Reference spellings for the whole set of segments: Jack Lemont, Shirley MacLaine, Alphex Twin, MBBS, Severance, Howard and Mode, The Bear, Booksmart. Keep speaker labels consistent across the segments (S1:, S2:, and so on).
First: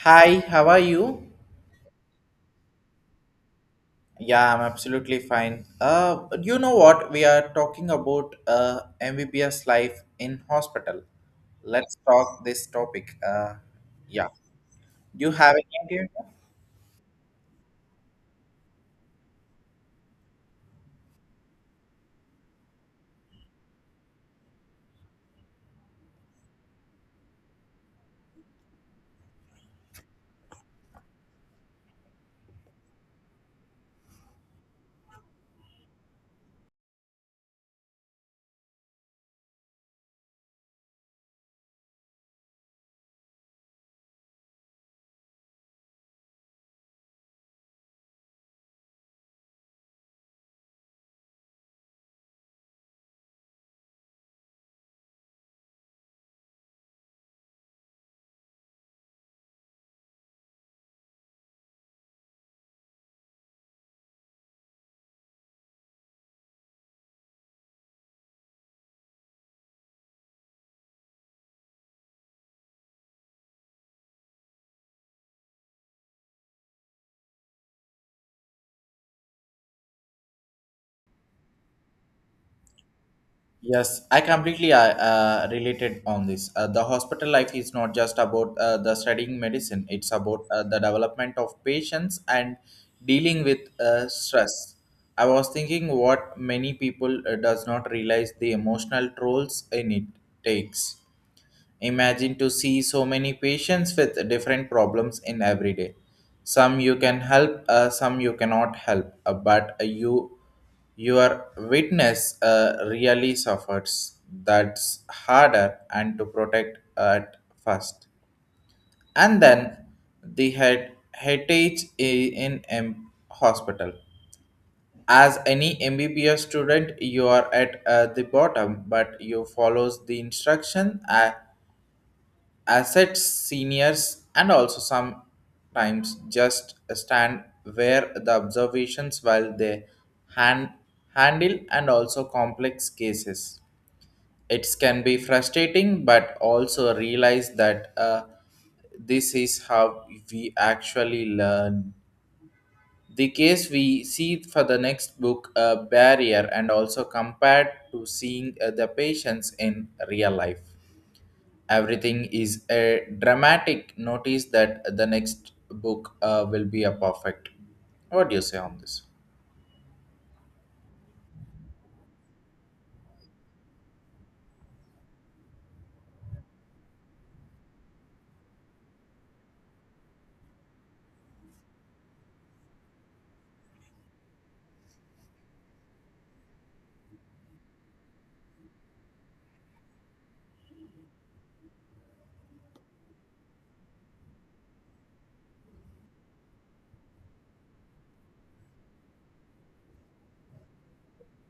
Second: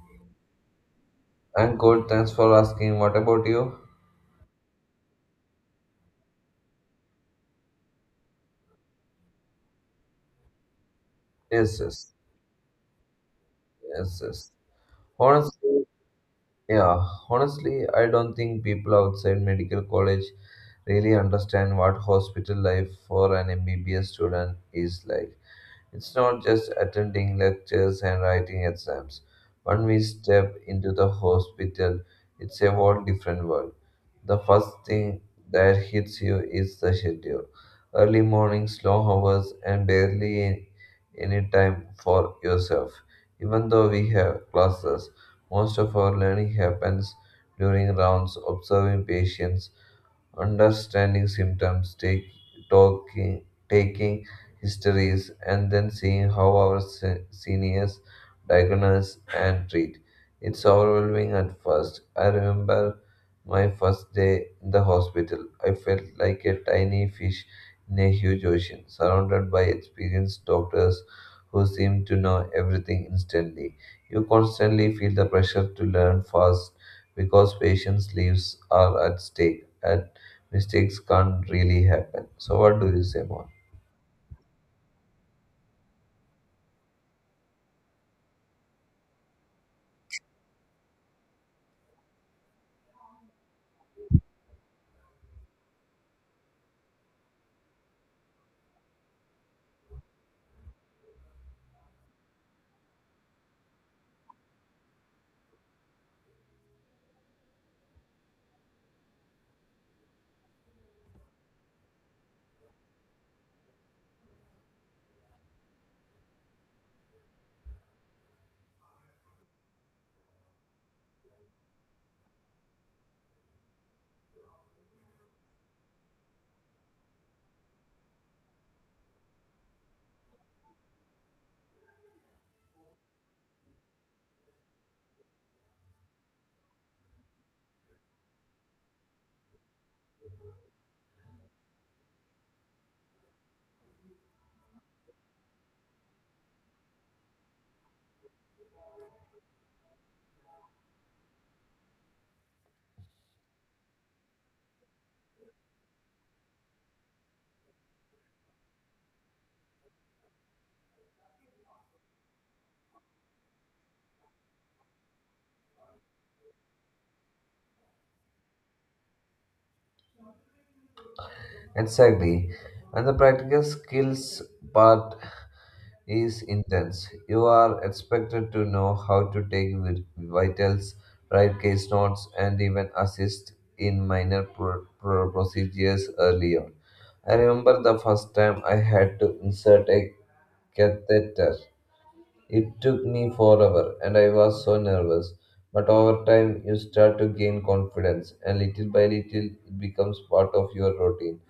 S1: Hi, how are you?
S2: I'm good. Thanks for asking. What about you?
S1: Yeah, I'm absolutely fine. You know what? We are talking about MBBS life in hospital.
S2: Yes,
S1: Let's
S2: yes,
S1: talk this topic.
S2: yes,
S1: Yeah.
S2: yes.
S1: Do you have any
S2: Honestly,
S1: idea?
S2: yeah, honestly, I don't think people outside medical college really understand what hospital life for an MBBS student is like. It's not just attending lectures and writing exams. When we step into the hospital, it's a whole different world. The first thing that hits you is the schedule. Early mornings, long hours, and barely any time for yourself. Even though we have classes, most of our learning happens during rounds, observing patients, understanding symptoms, talking, taking histories and then seeing how our seniors diagnose and treat. It's overwhelming at first. I remember my first day in the hospital. I felt like a tiny fish in a huge ocean, surrounded by experienced doctors who seem to know everything instantly. You constantly feel the pressure to learn fast because patients' lives are at stake and mistakes can't really happen. So, what do you say more?
S1: Yes, I completely related on this. The hospital life is not just about the studying medicine; it's about the development of patients and dealing with stress. I was thinking what many people does not realize the emotional trolls in it takes. Imagine to see so many patients with different problems in every day. Some you can help, some you cannot help, but you your witness really suffers. That's harder and to protect at first. And then the head heritage in M hospital. As any MBBS student, you are at the bottom, but you follows the instruction. Assets seniors and also sometimes just stand where the observations while they hand, handle and also complex cases it can be frustrating but also realize that this is how we actually learn the case we see for the next book a barrier and also compared to seeing the patients in real life. Everything is a dramatic notice that the next book will be a perfect. What do you say on this?
S2: Exactly. And the practical skills part is intense. You are expected to know how to take vitals, write case notes, and even assist in minor procedures early on. I remember the first time I had to insert a catheter. It took me forever and I was so nervous. But over time, you start to gain confidence, and little by little, it becomes part of your routine.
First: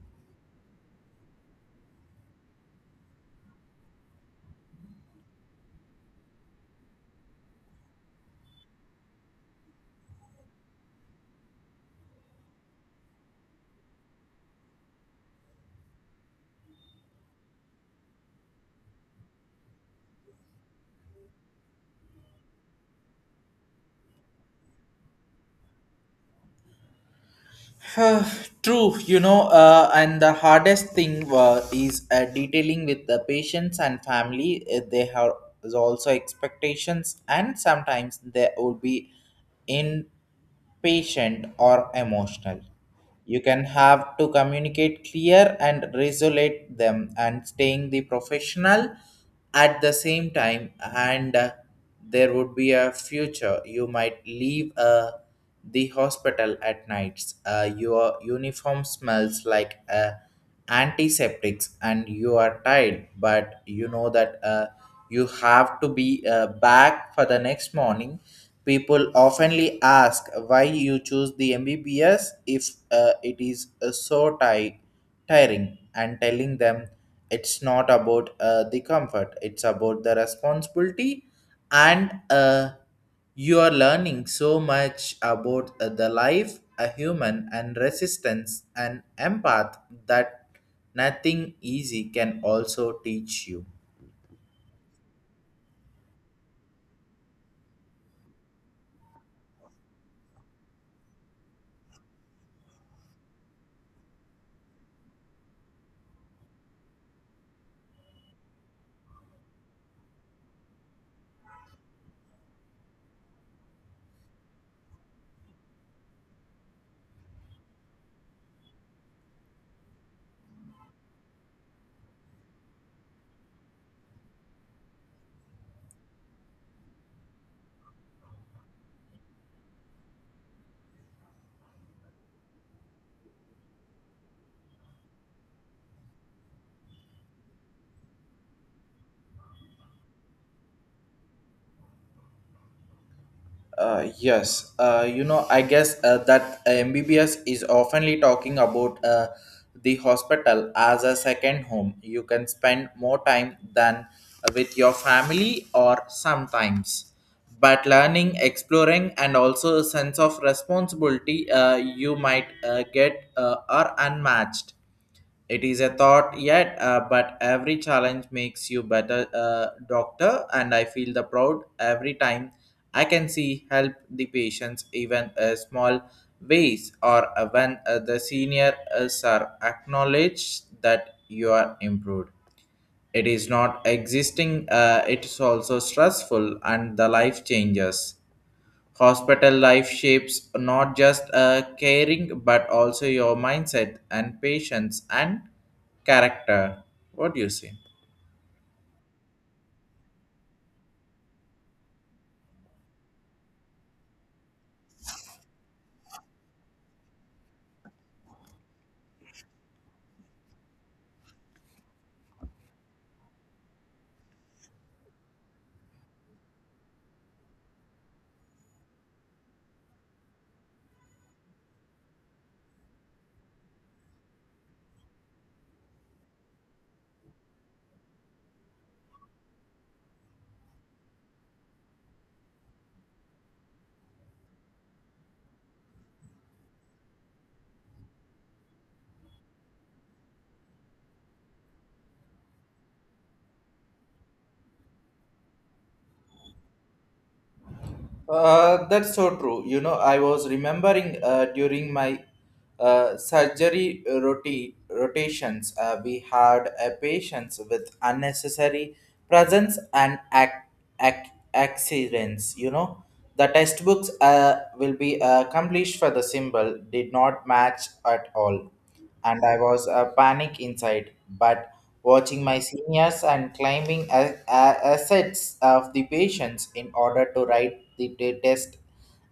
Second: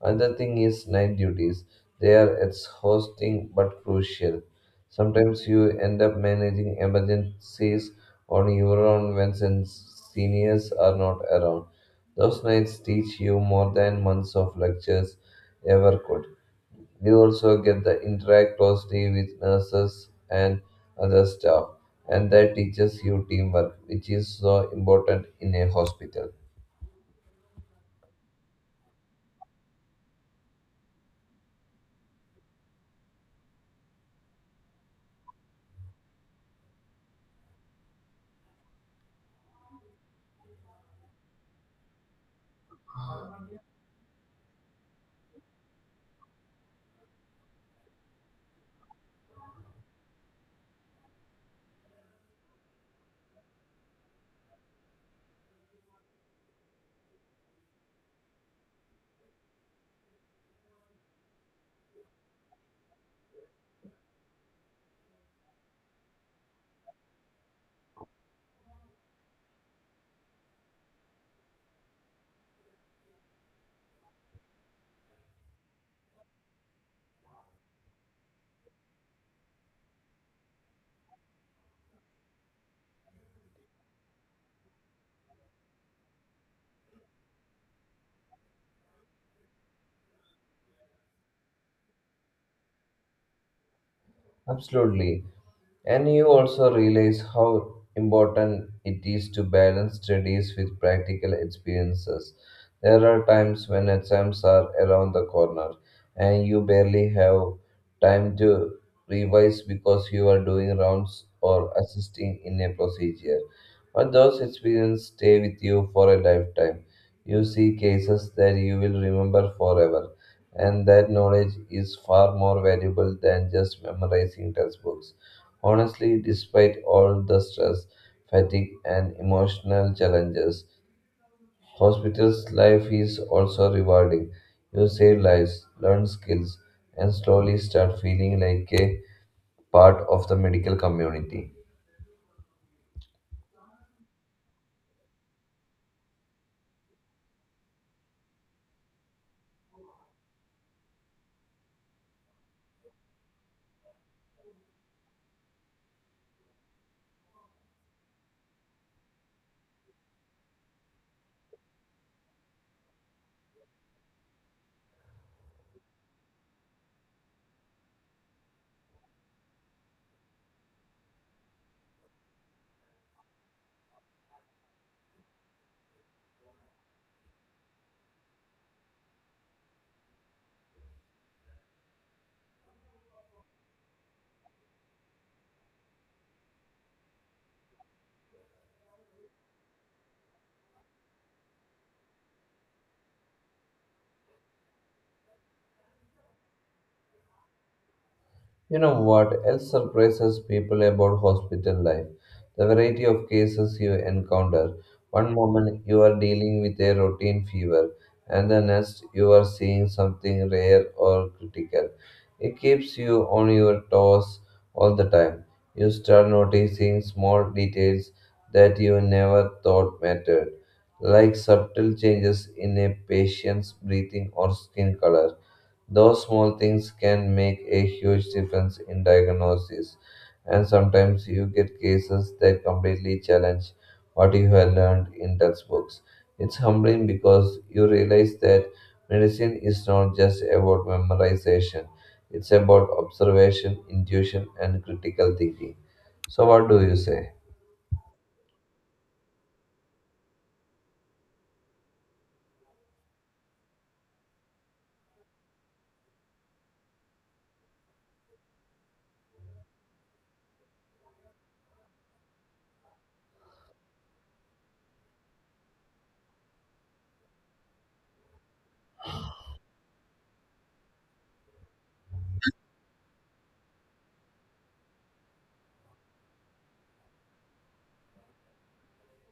S2: Another thing is night duties. They are exhausting but crucial. Sometimes you end up managing emergencies on your own when seniors are not around. Those nights teach you more than months of lectures ever could. You also get to interact closely with nurses and other staff, and that teaches you teamwork, which is so important in a hospital.
S1: Uh, True, you know, and the hardest thing is detailing with the patients and family. They have also expectations, and sometimes they would be impatient or emotional. You can have to communicate clear and resolute them and staying the professional at the same time and there would be a future you might leave the hospital at nights, your uniform smells like a antiseptics and you are tired but you know that you have to be back for the next morning. People oftenly ask why you choose the mbbs if it is so tiring and telling them it's not about the comfort, it's about the responsibility and you are learning so much about the life a human and resistance and empath that nothing easy can also teach you.
S2: Absolutely. And you also realize how important it is to balance studies with practical experiences. There are times when exams are around the corner and you barely have time to revise because you are doing rounds or assisting in a procedure. But those experiences stay with you for a lifetime. You see cases that you will remember forever and that knowledge is far more valuable than just memorizing textbooks. Honestly, despite all the stress, fatigue, and emotional challenges, hospital's life is also rewarding. You save lives, learn skills, and slowly start feeling like a part of the medical community.
S1: Yes, you know, I guess that MBBS is oftenly talking about the hospital as a second home. You can spend more time than with your family or sometimes. But learning, exploring, and also a sense of responsibility you might get are unmatched. It is a thought yet, but every challenge makes you better, doctor, and I feel the proud every time I can see help the patients, even a small ways, or when the senior us are acknowledged that you are improved. It is not existing, it is also stressful, and the life changes. Hospital life shapes not just caring but also your mindset and patience and character. What do you say?
S2: You know what else surprises people about hospital life? The variety of cases you encounter. One moment you are dealing with a routine fever, and the next you are seeing something rare or critical. It keeps you on your toes all the time. You start noticing small details that you never thought mattered, like subtle changes in a patient's breathing or skin color. Those small things can make a huge difference in diagnosis, and sometimes you get cases that completely challenge what you have learned in textbooks. It's humbling because you realize that medicine is not just about memorization, it's about observation, intuition, and critical thinking. So, what do you say?
S1: That's so true. You know, I was remembering during my surgery rotations, we had a patients with unnecessary presence and accidents. You know, the textbooks will be accomplished for the symbol did not match at all and I was a panic inside. But watching my seniors and climbing assets of the patients in order to write the test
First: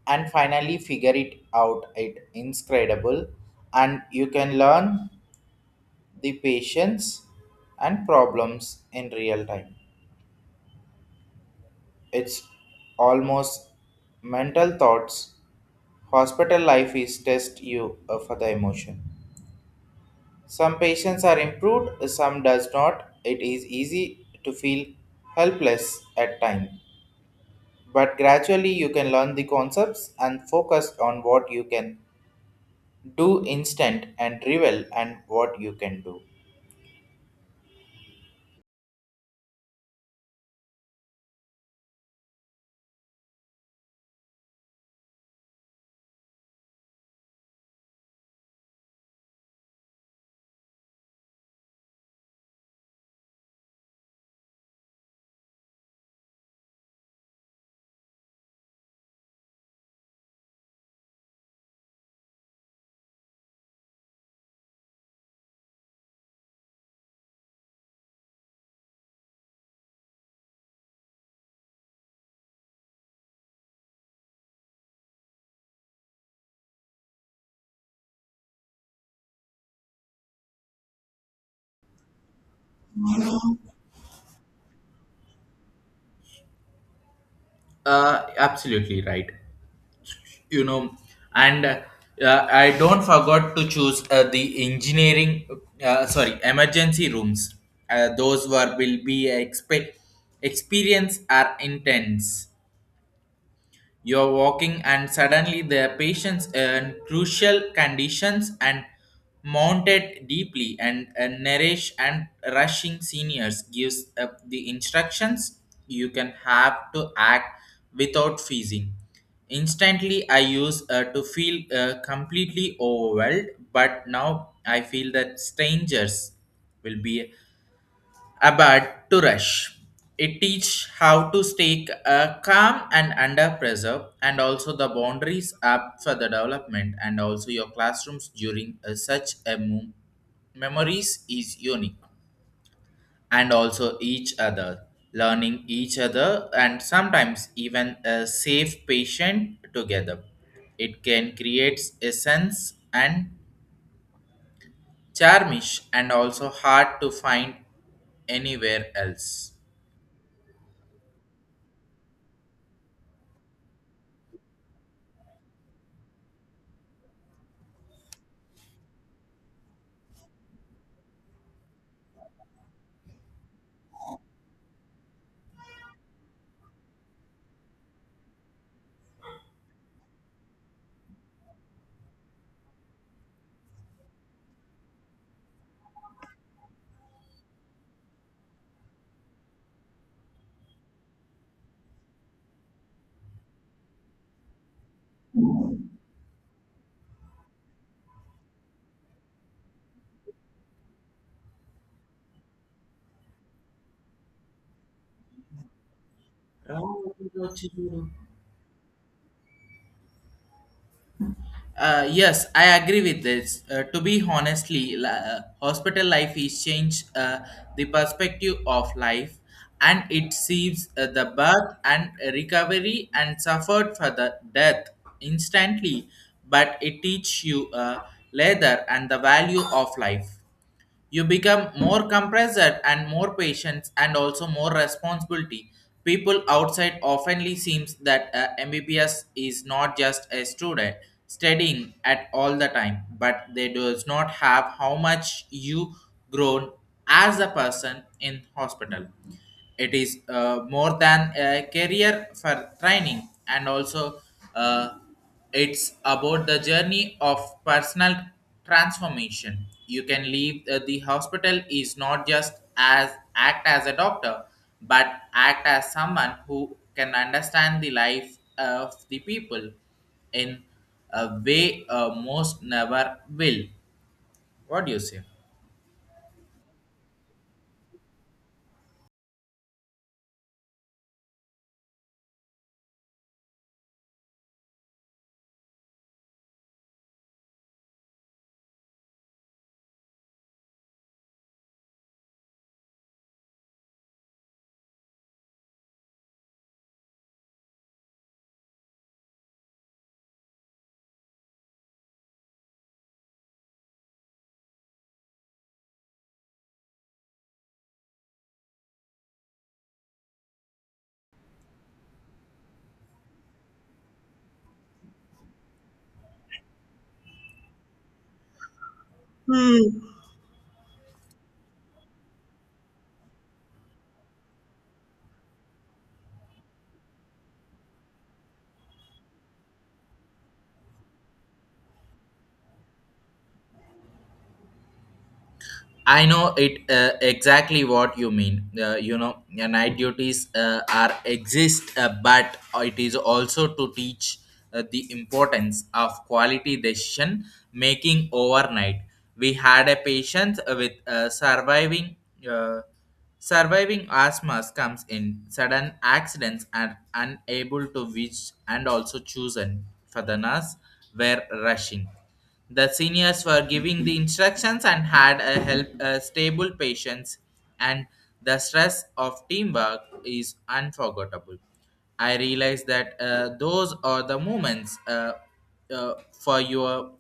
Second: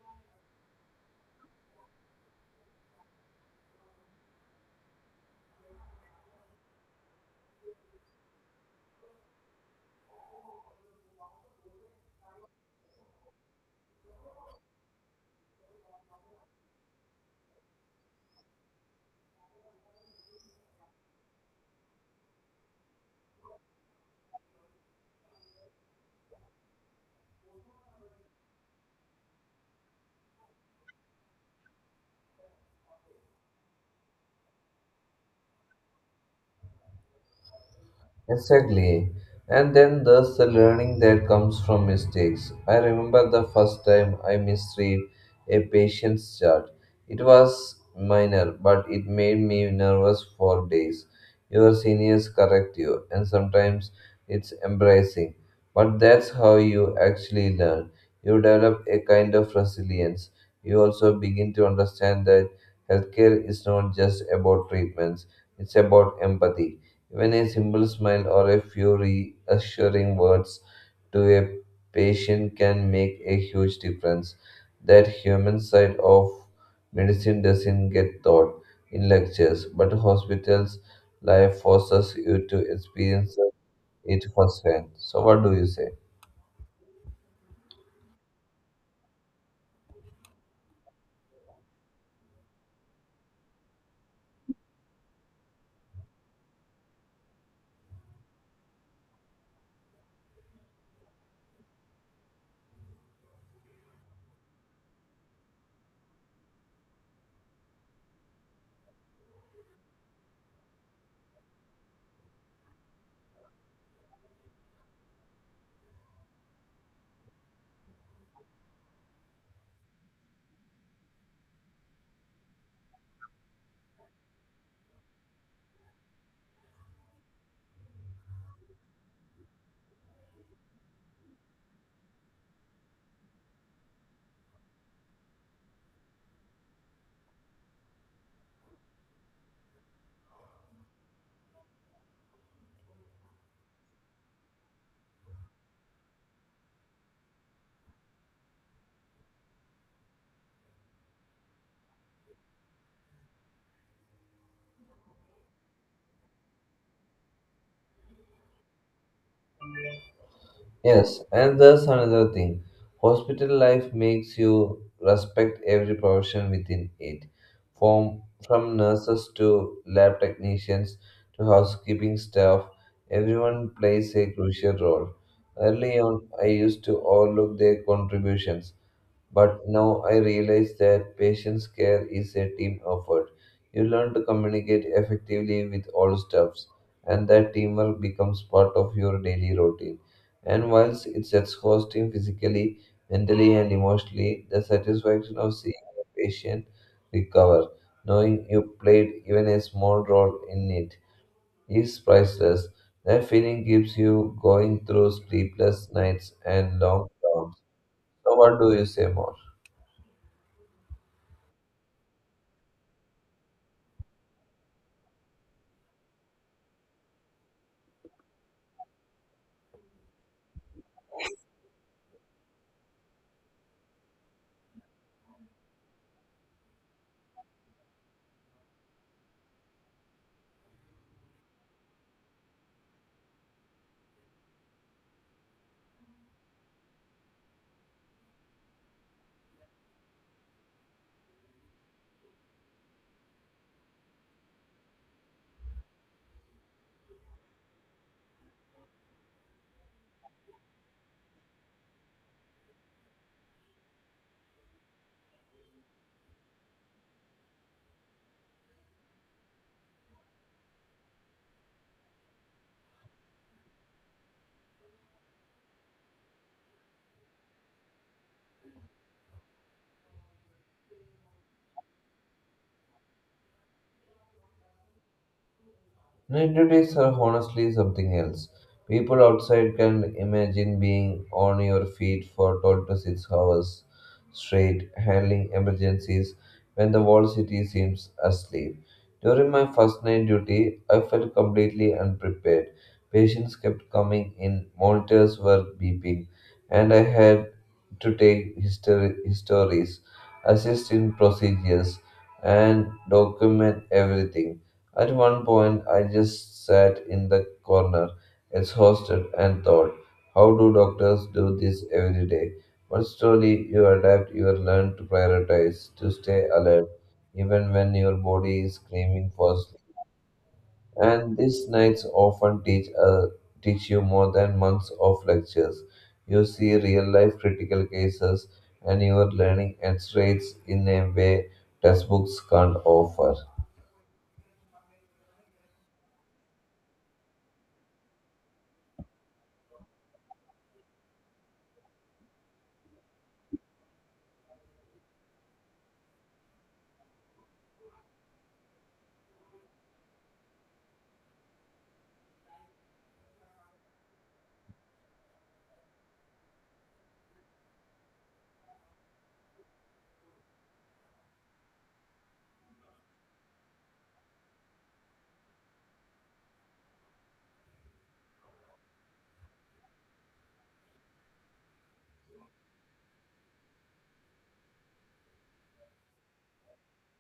S1: and finally figure it out, it incredible. And you can learn the patients and problems in real time. It's almost mental thoughts. Hospital life is test you for the emotion. Some patients are improved, some does not. It is easy to feel helpless at time, but gradually you can learn the concepts and focus on what you can do instant and revel and what you can do.
S2: Exactly. And then there's the learning that comes from mistakes. I remember the first time I misread a patient's chart. It was minor, but it made me nervous for days. Your seniors correct you, and sometimes it's embarrassing. But that's how you actually learn. You develop a kind of resilience. You also begin to understand that healthcare is not just about treatments, it's about empathy. Even a simple smile or a few reassuring words to a patient can make a huge difference. That human side of medicine doesn't get taught in lectures, but hospitals life forces you to experience it firsthand. So, what do you say?
S1: Absolutely right. You know, and I don't forgot to choose the engineering. Sorry, emergency rooms. Those were will be experience are intense. You're walking, and suddenly the patient's in crucial conditions and mounted deeply, and nourish and rushing seniors gives up the instructions. You can have to act without freezing. Instantly, I used to feel completely overwhelmed, but now I feel that strangers will be about to rush. It teach how to stay calm and under pressure, and also the boundaries up for the development, and also your classrooms during such a memories is unique, and also each other learning each other, and sometimes even a safe patient together. It can create a sense and charmish, and also hard to find anywhere else.
S2: Yes, and there's another thing. Hospital life makes you respect every profession within it, from from nurses to lab technicians to housekeeping staff. Everyone plays a crucial role. Early on, I used to overlook their contributions, but now I realize that patient care is a team effort. You learn to communicate effectively with all staffs, and that teamwork becomes part of your daily routine. And whilst it's exhausting physically, mentally, and emotionally, the satisfaction of seeing a patient recover, knowing you played even a small role in it, is priceless. That feeling keeps you going through sleepless nights and long
S1: Oh, what
S2: rounds.
S1: to.
S2: So, what do you say more?
S1: Yes, I agree with this. To be honestly, hospital life is changed the perspective of life, and it sees the birth and recovery and suffered for the death instantly, but it teach you later and the value of life. You become more compressed and more patient and also more responsibility. People outside oftenly seems that mbbs is not just a student studying at all the time but they does not have how much you grown as a person in hospital. It is more than a career for training and also uh, it's about the journey of personal transformation. You can leave the hospital is not just as act as a doctor, but act as someone who can understand the life of the people in a way most never will. What do you say?
S2: Nativities are honestly something else. People outside can imagine being on your feet for 12 to 6 hours straight, handling emergencies when the whole city seems asleep. During my first night duty, I felt completely unprepared. Patients kept coming in, monitors were beeping, and I had to take histories, assist in procedures, and document everything. At one point, I just sat in the corner, exhausted, and thought, how do doctors do this every day? But slowly, you adapt, you learn to prioritize, to stay alert, even when your body is screaming for sleep.
S1: Hmm.
S2: And these nights often teach you more than months of lectures. You see real life critical cases, and you are learning x rays in a way textbooks can't offer.
S1: I know it exactly what you mean. You know, night duties are exist, but it is also to teach the importance of quality decision making overnight. We had a patient with surviving. Uh, Surviving asthma comes in sudden accidents and unable to reach and also chosen for the nurse were rushing. The seniors were giving the instructions and had a help a stable patience, and the stress of teamwork is unforgettable. I realized that those are the moments for your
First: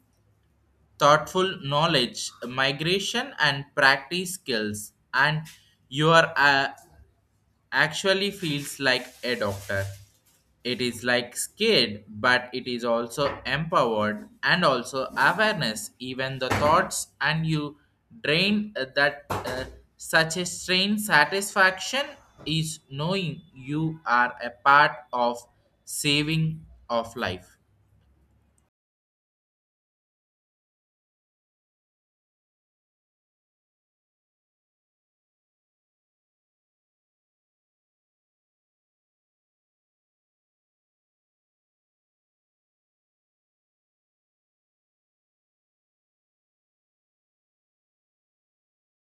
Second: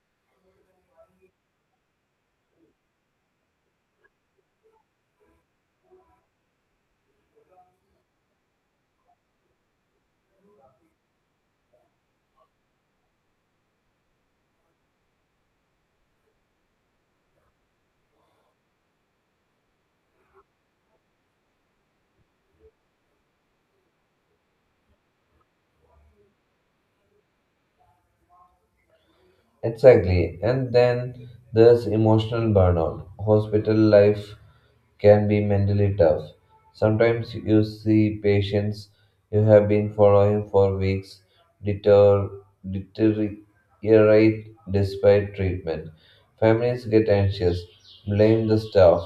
S1: thoughtful knowledge, migration, and practice skills, and your actually feels like a doctor. It is like scared, but it is also empowered and also awareness, even the thoughts and you drain that such a strange satisfaction is knowing you are a part of saving of life.
S2: Exactly. And then there's emotional burnout. Hospital life can be mentally tough. Sometimes you see patients you have been following for weeks deter, deteriorate despite treatment. Families get anxious, blame the staff,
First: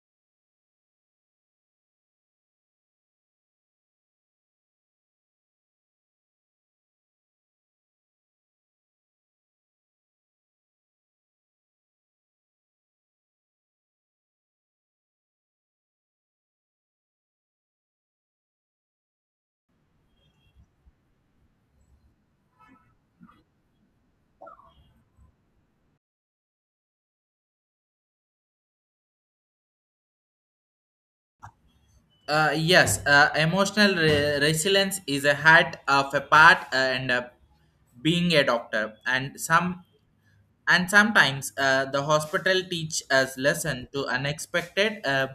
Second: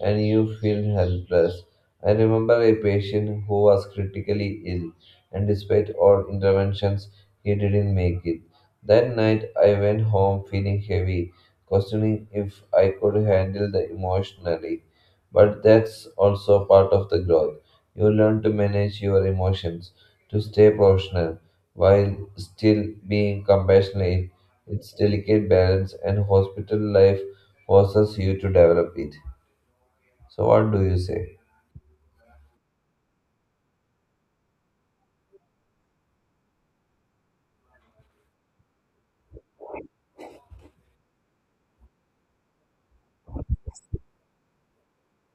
S2: and you feel helpless. I remember a patient who was critically ill, and despite all interventions, he didn't make it. That night I went home feeling heavy, questioning if I could handle the emotionally. But that's also part of the growth. You learn to manage your emotions, to stay professional while still being compassionate. It's delicate balance and hospital life forces you to develop it. So what do you say?
S1: Yes, emotional resilience is a hat of a part and a being a doctor and sometimes the hospital teach us lesson to unexpected uh,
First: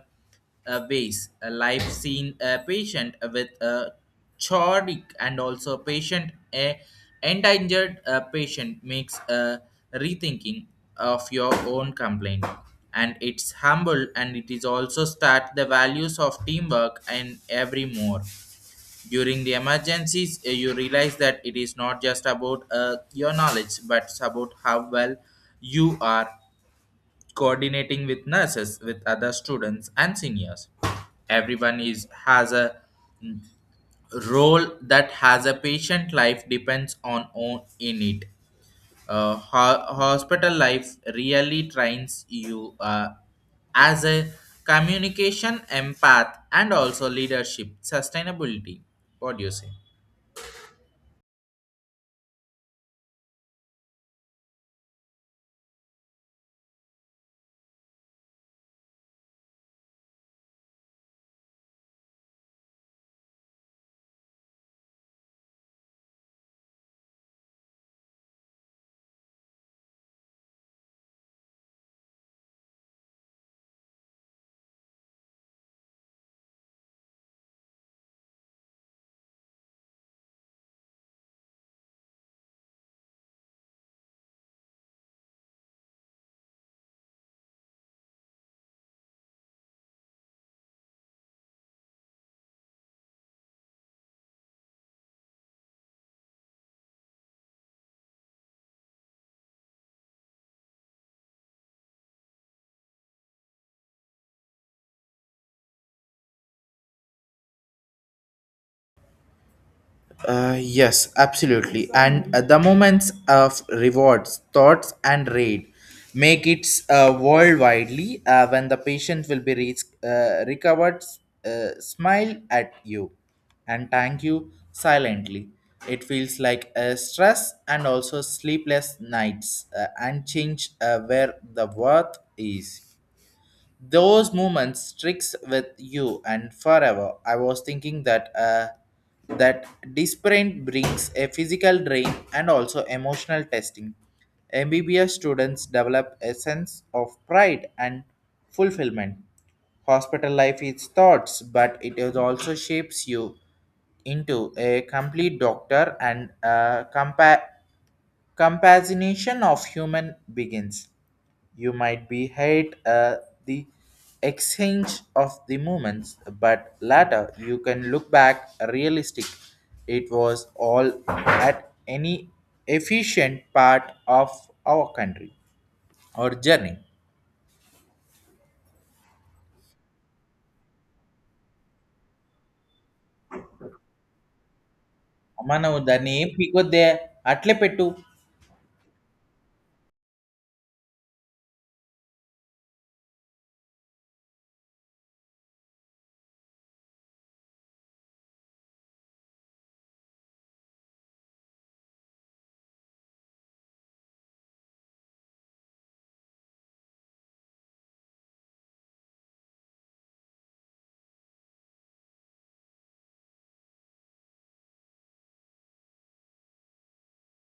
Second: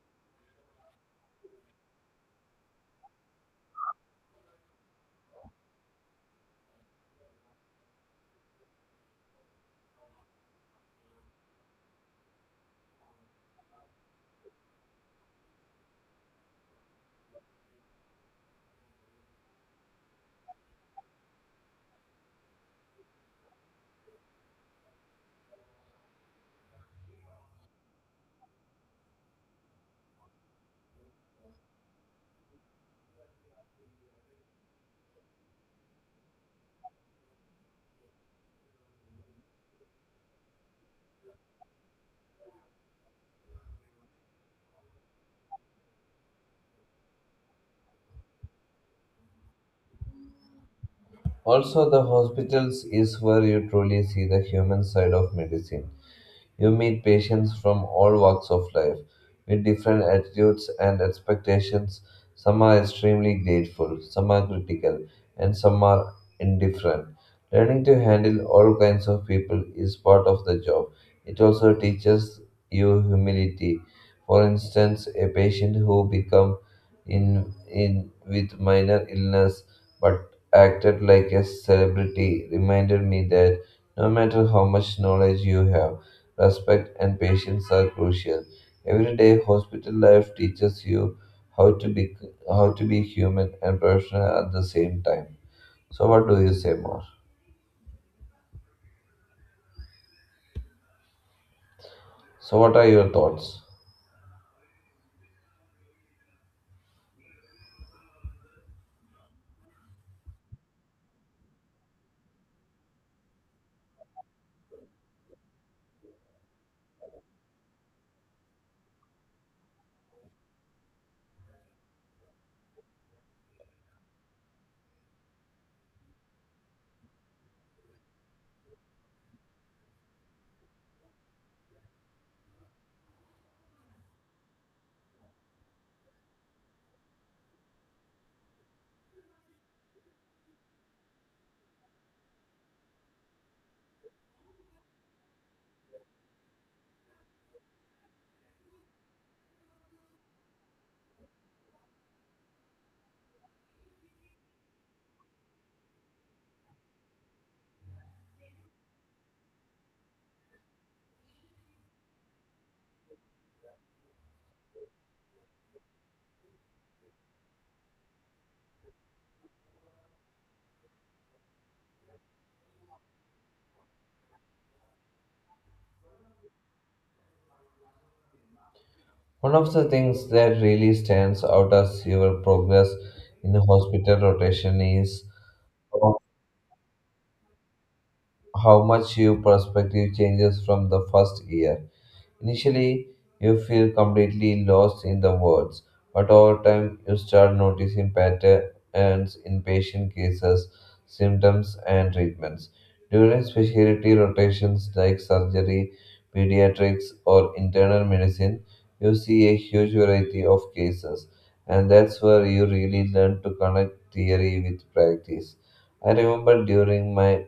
S1: uh, ways a life seen a patient with a chordic and also patient a endangered patient makes a rethinking of your own complaint and it's humble and it is also start the values of teamwork and every more during the emergencies, you realize that it is not just about your knowledge, but it's about how well you are coordinating with nurses, with other students and seniors. Everyone is has a role that has a patient life depends on own in it. Hospital life really trains you as a communication empath and also leadership sustainability. What do you say?
S2: Also the hospitals is where you truly see the human side of medicine. You meet patients from all walks of life with different attitudes and expectations. Some are extremely grateful, some are critical, and some are indifferent. Learning to handle all kinds of people is part of the job. It also teaches you humility. For instance, a patient who became in with minor illness but acted like a celebrity reminded me that no matter how much knowledge you have, respect, and patience are crucial. Every day, hospital life teaches you how to be how to be human and professional at the same time. So, what do you say more? So, what are your thoughts?
S1: Yes, absolutely. And the moments of rewards, thoughts, and raid make it worldwidely when the patient will be recovered, smile at you and thank you silently. It feels like stress and also sleepless nights and change where the worth is. Those moments sticks with you and forever. I was thinking that that disparate brings a physical drain and also emotional testing. MBBS students develop a sense of pride and fulfillment. Hospital life is thoughts, but it is also shapes you into a complete doctor and a Compassionation of human begins. You might be hate the exchange of the moments, but later you can look back realistic. It was all at any efficient part of our country or journey.
S2: One of the things that really stands out as your progress in the hospital rotation is
S1: మనము దాన్ని ఏ పీకొద్దే అట్లే పెట్టు.
S2: how much your perspective changes from the first year. Initially, you feel completely lost in the words, but over time, you start noticing patterns in patient cases, symptoms, and treatments. During specialty rotations like surgery, pediatrics, or internal medicine, you see a huge variety of cases, and that's where you really learn to connect theory with practice. I remember during my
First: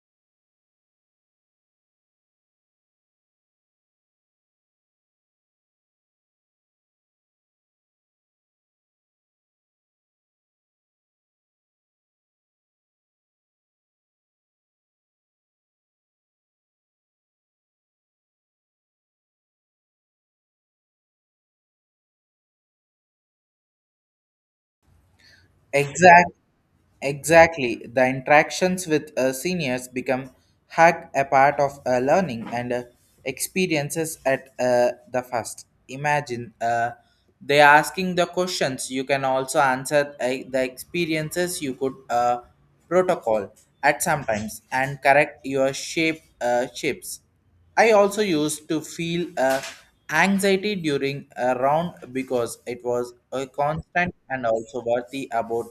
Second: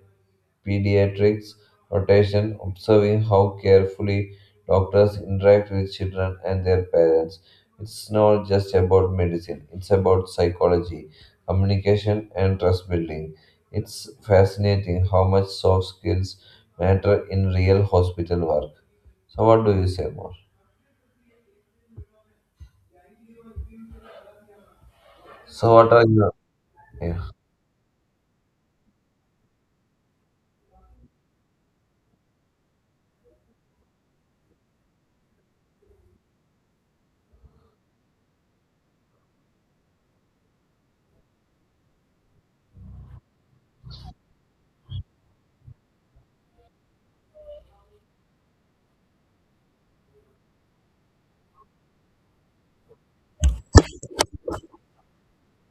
S2: pediatrics rotation, observing how carefully doctors interact with children and their parents. It's not just about medicine, it's about psychology, communication, and trust building. It's fascinating how much soft skills matter in real hospital work. So, what do you say more? So, what are
S1: Exact,
S2: your. Yeah.
S1: exactly. The interactions with seniors become hack a part of learning and experiences at the first. Imagine they asking the questions. You can also answer the experiences you could protocol at sometimes and correct your shapes. I also used to feel anxiety during a round because it was a constant and also worthy about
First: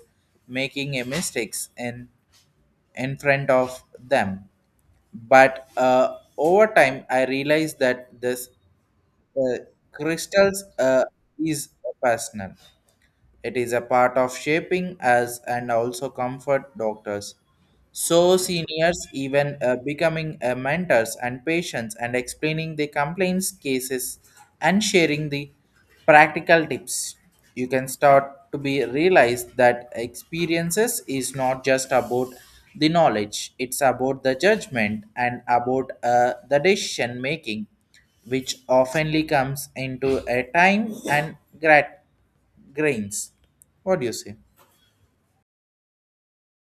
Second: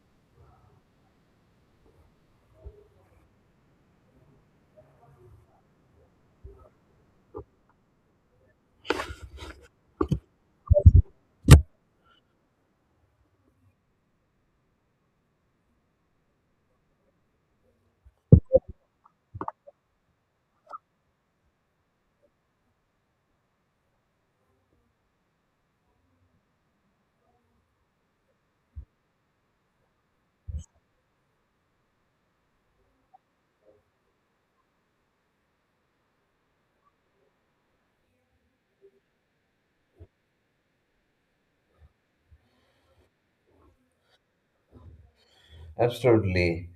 S1: making a mistakes in front of them. But over time, I realized that this uh, crystals is personal. It is a part of shaping us and also comfort doctors. So seniors even becoming mentors and patients and explaining the complaints cases and sharing the practical tips. You can start to be realized that experiences is not just about the knowledge; it's about the judgment and about the decision making, which oftenly comes into a time and grains. What do you say?
S2: Absolutely.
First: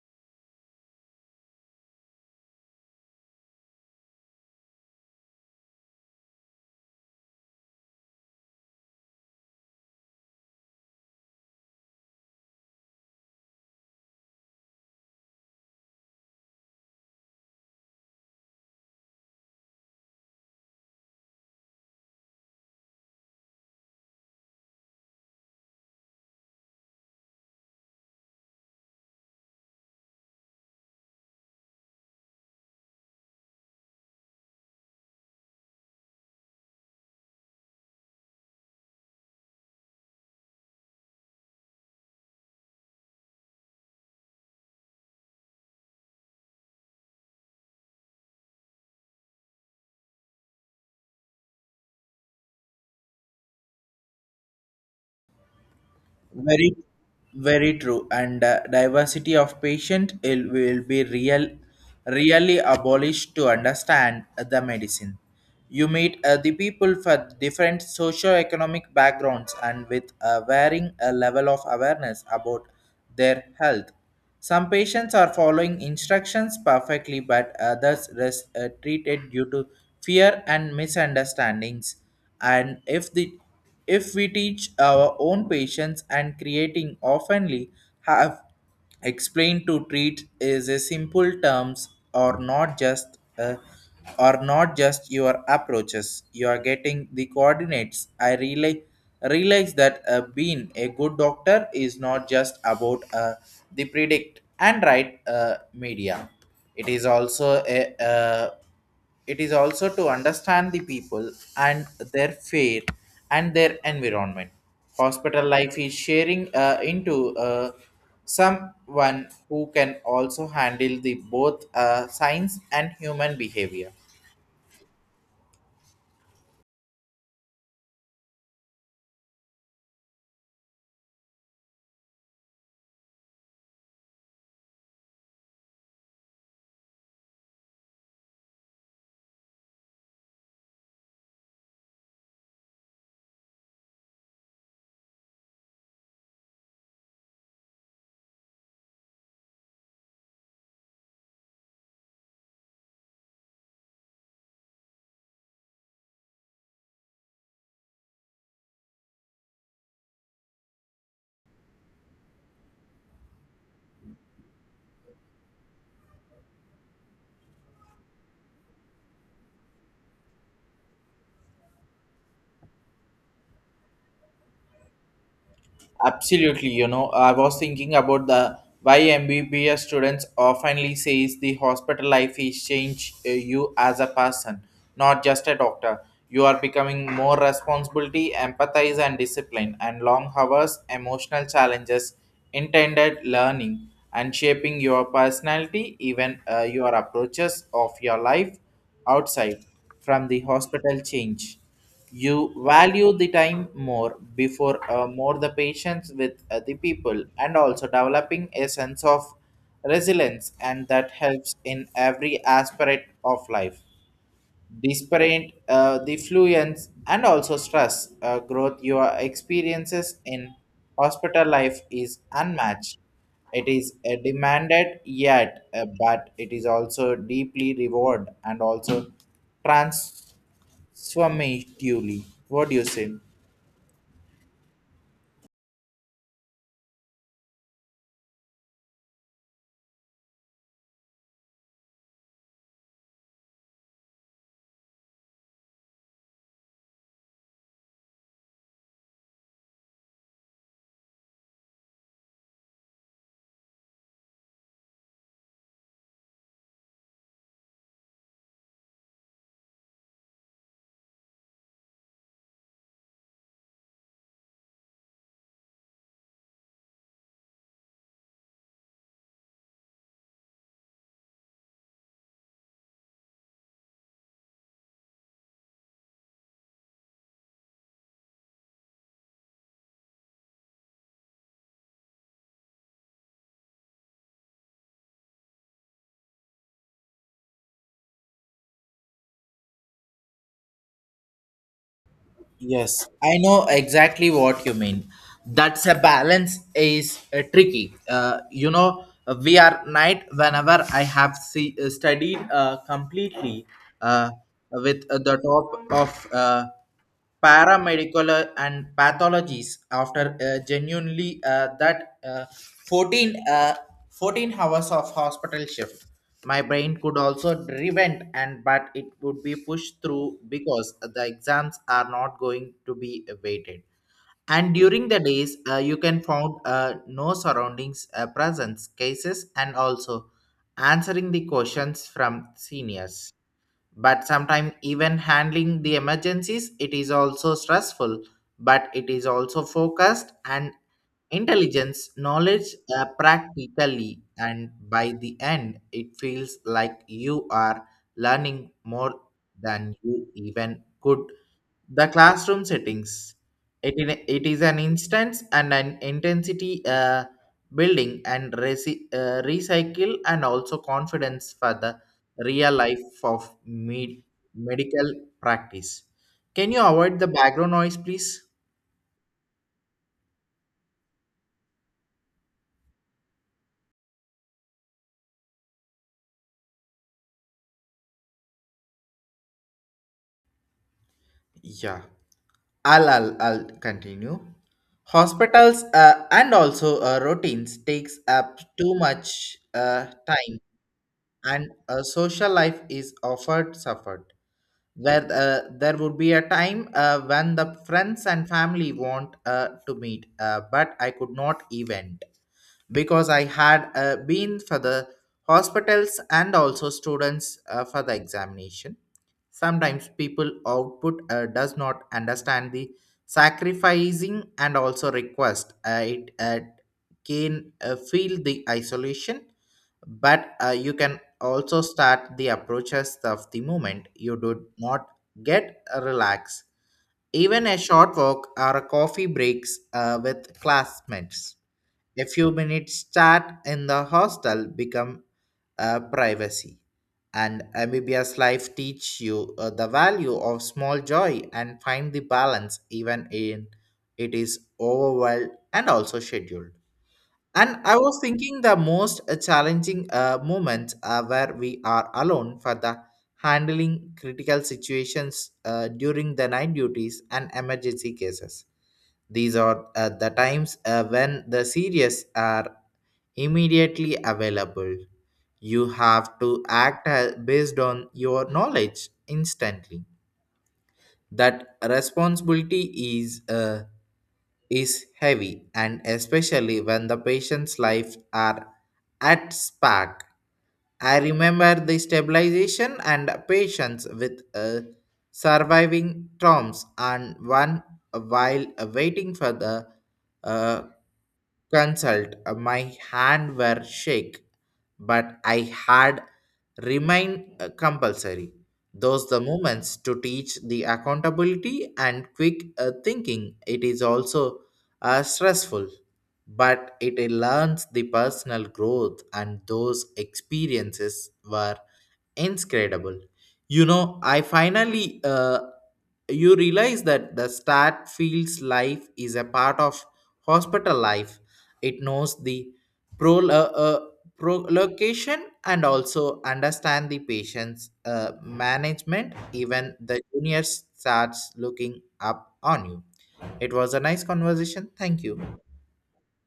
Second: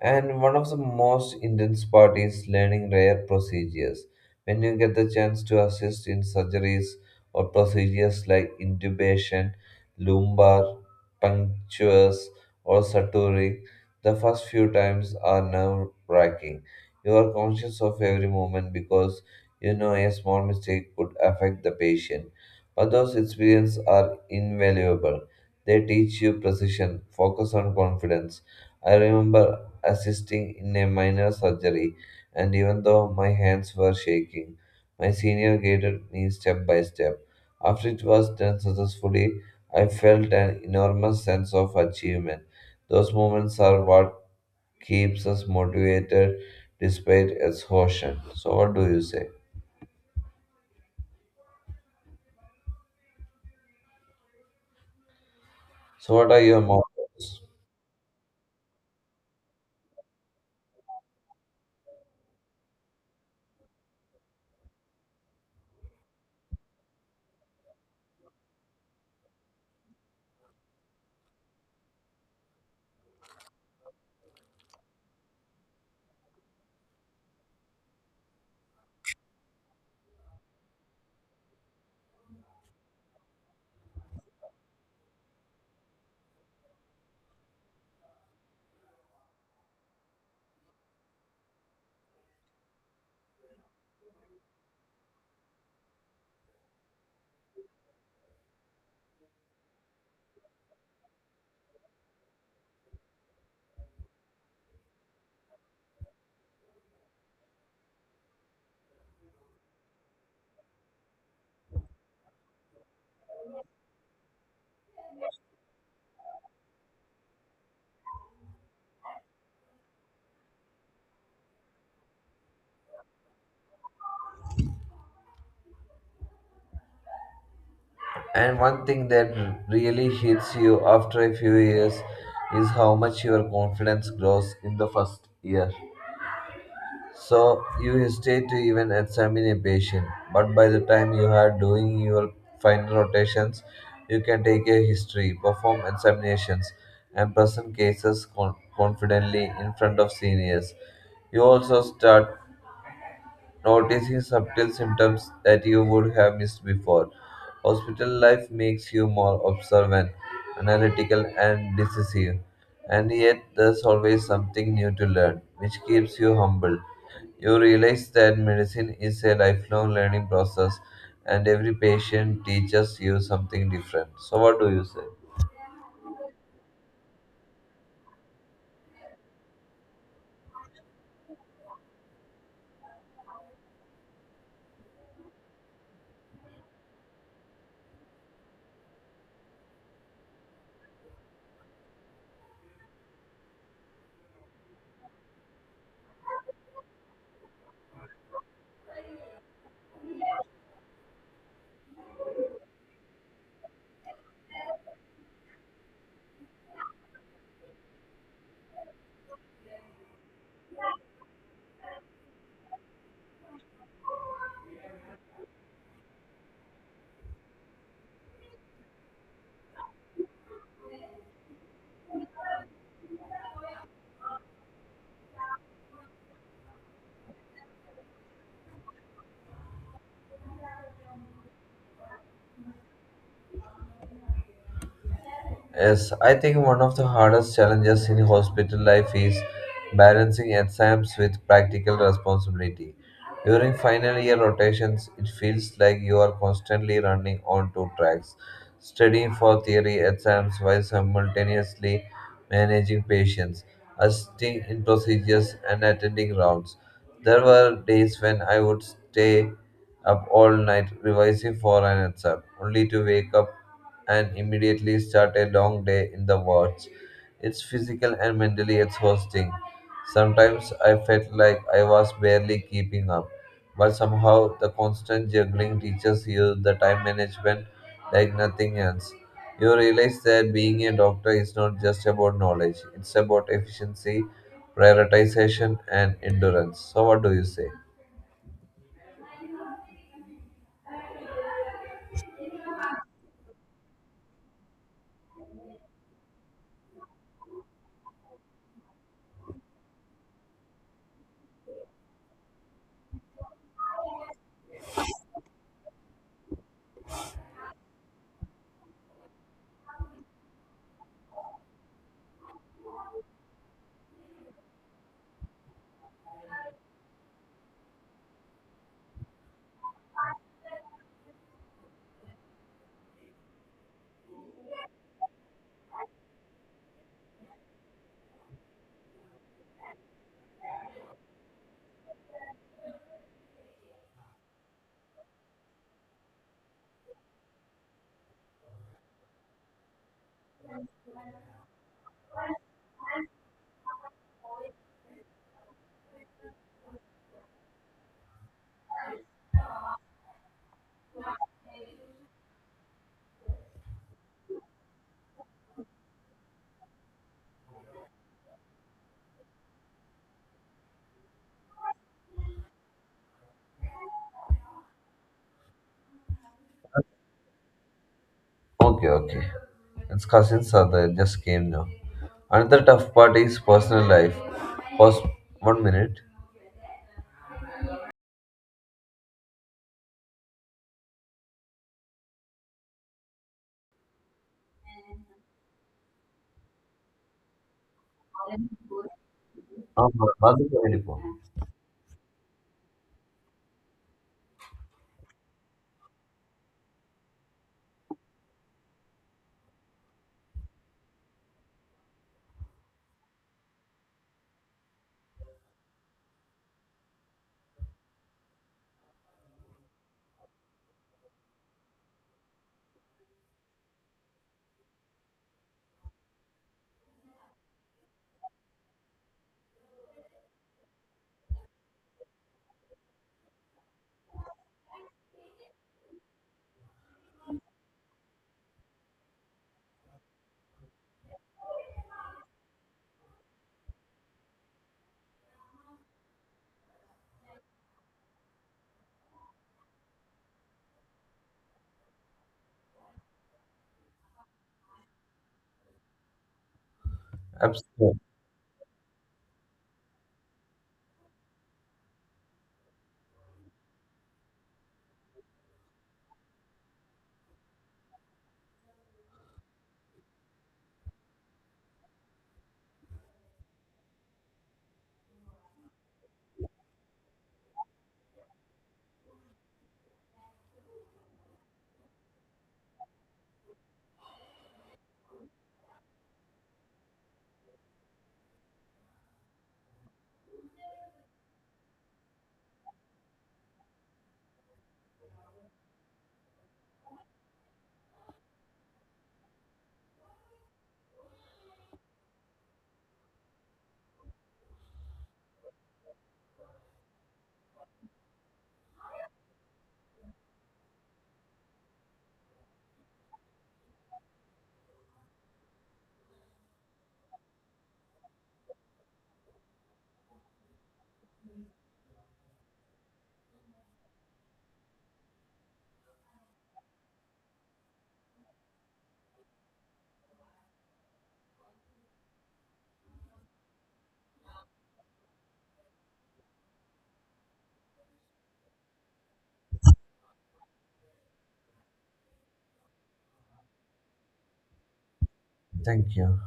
S2: And one of the most intense part is learning rare procedures. When you get the chance to assist in surgeries or procedures like intubation, lumbar, punctures, or suturing, the first few times are nerve wracking. You are conscious of every moment because you know a small mistake could affect the patient. But those experiences are invaluable. They teach you precision, focus on confidence. I remember assisting in a minor surgery, and even though my hands were shaking, my senior guided me step by step. After it was done successfully, I felt an enormous sense of achievement. Those moments are what keeps us motivated despite exhaustion. So, what do you say? So, what are your
S1: Very,
S2: mottos?
S1: very true. And diversity of patient it will be real, really abolished to understand the medicine. You meet the people for different socio-economic backgrounds and with a varying level of awareness about their health. Some patients are following instructions perfectly, but others treated due to fear and misunderstandings. And if the if we teach our own patients and creating oftenly have explained to treat is a simple terms or not just your approaches. You are getting the coordinates. I relay realize that being a good doctor is not just about the predict and right media, it is also a it is also to understand the people and their fear and their environment. Hospital life is sharing into someone who can also handle the both science and human behavior.
S2: And one thing that really hits you after a few years is how much your confidence grows in the first year. So you stay to even examine a patient, but by the time you are doing your final rotations, you can take a history, perform examinations, and present cases confidently in front of seniors. You also start noticing subtle symptoms that you would have missed before. Hospital life makes you more observant, analytical, and decisive, and yet there's always something new to learn, which keeps you humble. You realize that medicine is a lifelong learning process and every patient teaches you something different. So, what do you say?
S1: Absolutely, you know, I was thinking about the why MBBS students oftenly says the hospital life is change you as a person, not just a doctor. You are becoming more responsibility, empathize and discipline, and long hours, emotional challenges, intended learning, and shaping your personality, even your approaches of your life outside from the hospital change. You value the time more before more the patience with the people and also developing a sense of resilience, and that helps in every aspect of life. Disparate defluence and also stress growth your experiences in hospital life is unmatched. It is demanded yet but it is also deeply reward and also transformatively. What do you say?
S2: Yes, I think one of the hardest challenges in hospital life is balancing exams with practical responsibility. During final year rotations, it feels like you are constantly running on two tracks, studying for theory exams while simultaneously managing patients, assisting in procedures, and attending rounds. There were days when I would stay up all night revising for an exam, only to wake up and immediately start a long day in the wards. It's physical and mentally exhausting. Sometimes I felt like I was barely keeping up, but somehow the constant juggling teaches you the time management like nothing else. You realize that being a doctor is not just about knowledge, it's about efficiency, prioritization, and endurance. So, what do you say?
S1: Yes, I know exactly what you mean. That's a balance is tricky. You know, we are night whenever I have see, studied completely uh, with the top of paramedical and pathologies after genuinely 14, uh, 14 hours of hospital shift. My brain could also prevent and but it would be pushed through because the exams are not going to be awaited. And during the days, you can found no surroundings presence cases and also answering the questions from seniors. But sometimes even handling the emergencies, it is also stressful, but it is also focused and intelligence knowledge practically, and by the end it feels like you are learning more than you even could the classroom settings. It is an instance and an intensity building and recycle and also confidence for the real life of medical practice. Can you avoid the background noise please?
S2: Okay, okay. It's cousins are there. Just came now. Another tough part is personal life. Pause one minute.
S1: Yeah. I'll continue. Hospitals and also routines takes up too much
S2: ஆமா,
S1: time,
S2: அதுக்கு வேண்டி போ.
S1: and a social life is offered suffered, where there would be a time when the friends and family want to meet but I could not event because I had been for the hospitals and also students for the examination. Sometimes people output does not understand the sacrificing and also request it can feel the isolation. But you can also start the approaches of the moment you do not get a relax. Even a short walk or a coffee breaks with classmates, a few minutes chat in the hostel become privacy. And amphibious life teach you the value of small joy and find the balance even in it is overwhelmed and also scheduled. And I
S2: Absolutely.
S1: was thinking the most challenging moments where we are alone for the handling critical situations during the night duties and emergency cases. These are the times when the serious are immediately available. You have to act based on your knowledge instantly. That responsibility is heavy, and especially when the patient's life are at spark. I remember the stabilization and patients with surviving traumas and one while waiting for the uh, consult my hand were shake, but I had remained compulsory. Those the moments to teach the accountability and quick thinking, it is also stressful, but it learns the personal growth, and those experiences were inscredible. You know, I finally you realize that the stat field's life is a part of hospital life. It knows the pro uh, uh, location and also understand the patient's management, even the junior starts looking up on you. It was a nice conversation, thank you.
S2: Thank you.